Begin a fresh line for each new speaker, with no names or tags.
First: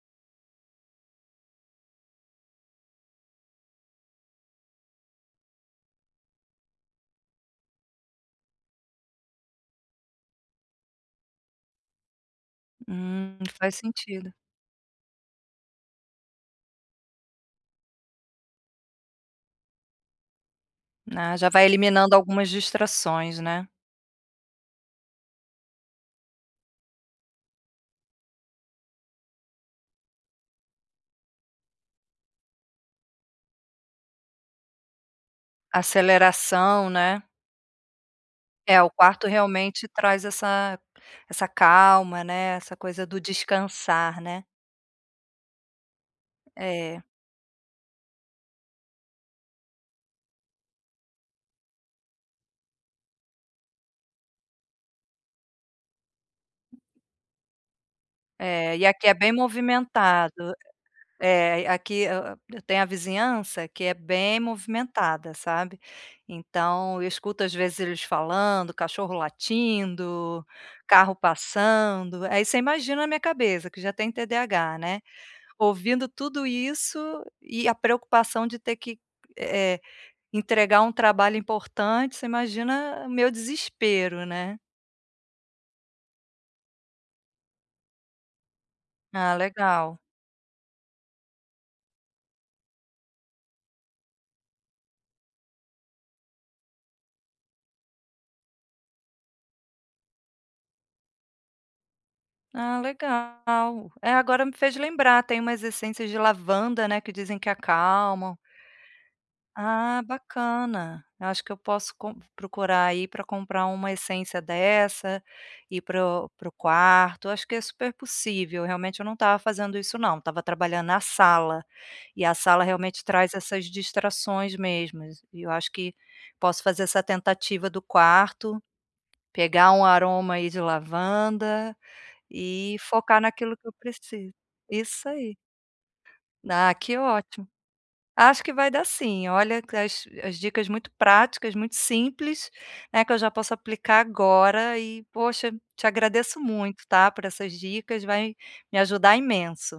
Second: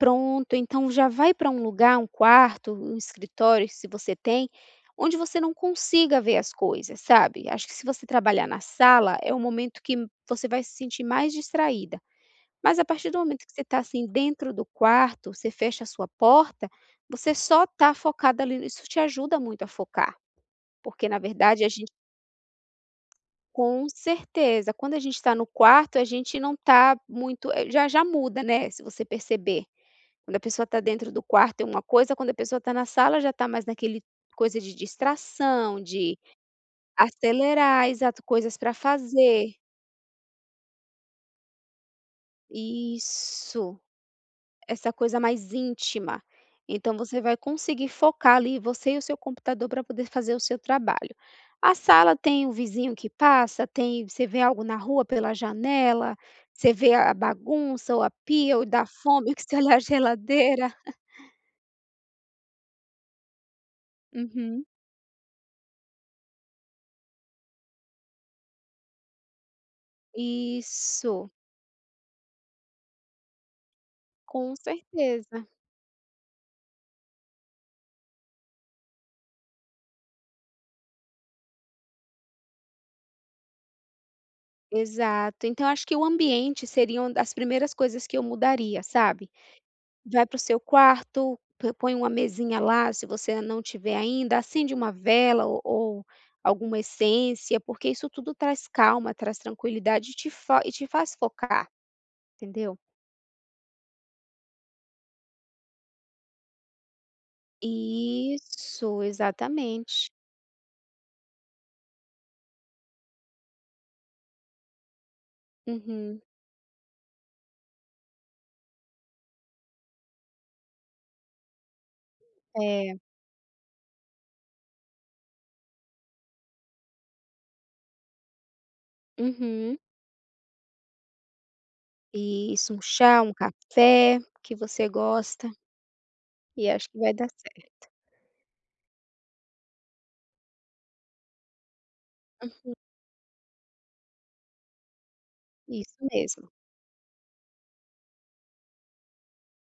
Pronto, então já vai pra um lugar, um quarto, um escritório se você tem, onde você não consiga ver as coisas, sabe? Acho que se você trabalhar na sala é o momento que você vai se sentir mais distraída. Mas a partir do
Hum,
momento que você
faz
está assim
sentido.
dentro do quarto, você fecha a sua porta, você só está focada ali, isso te ajuda muito a focar. Porque na
Ah já
verdade
vai
a gente
eliminando algumas distrações, né.
Com certeza, quando a gente tá no quarto a gente não tá muito, já já muda, né, se você perceber. Quando a pessoa tá dentro do quarto é uma coisa, quando a pessoa tá na sala já tá mais naquele coisa de distração de
Aceleração, né.
acelerar, exato, coisas para
É, o quarto
fazer.
realmente traz essa essa calma, né, essa coisa do
Isso,
descansar, né.
essa coisa mais íntima. Então,
É.
vai conseguir focar ali, você e o seu computador para poder fazer o seu trabalho. A sala tem o vizinho que passa, tem, você vê algo na rua pela janela, você vê a bagunça ou a pia ou
É, e
dá
aqui é bem
fome que está na
movimentado,
geladeira.
é, aqui eu tenho a vizinhança que é bem
Uhum.
movimentada, sabe. Então eu escuto às vezes eles falando, cachorro latindo, carro
Isso.
passando, aí você imagina a minha cabeça que já tem
Com
TDAH, né.
certeza.
Ouvindo tudo isso e a preocupação de ter que, eh, entregar um trabalho importante, você imagina o meu desespero, né.
Exato, então acho que o ambiente seria uma das primeiras coisas que eu mudaria, sabe?
Ah legal.
Vai pro seu quarto, põe uma mesinha lá, se você não tiver ainda, acende uma vela ou ou alguma essência, porque isso tudo traz calma, traz tranquilidade e te fo e te faz focar, entendeu?
Ah legal. É agora me fez lembrar tem umas essências de lavanda, né, que dizem que acalmam.
Isso,
Ah
exatamente.
bacana, eu acho que eu posso com procurar aí pra comprar uma essência dessa, ir para
Uhum.
o para o quarto. Acho que é super possível, realmente eu não estava fazendo isso não, estava trabalhando na sala, e a sala
É.
realmente traz essas distrações mesmo. E eu acho que posso fazer essa tentativa do quarto, pegar
Uhum.
um aroma aí de lavanda,
Isso,
e
um chá,
focar
um
naquilo que eu
café,
preciso
que você
Isso aí.
gosta. E
Ah
acho
que
que vai dar
ótimo.
certo.
Acho que vai dar sim, olha, as as dicas muito práticas, muito simples,
Aham.
né, que eu já posso aplicar agora e poxa te
Isso
agradeço
mesmo.
muito tá por essas dicas, vai me ajudar imenso.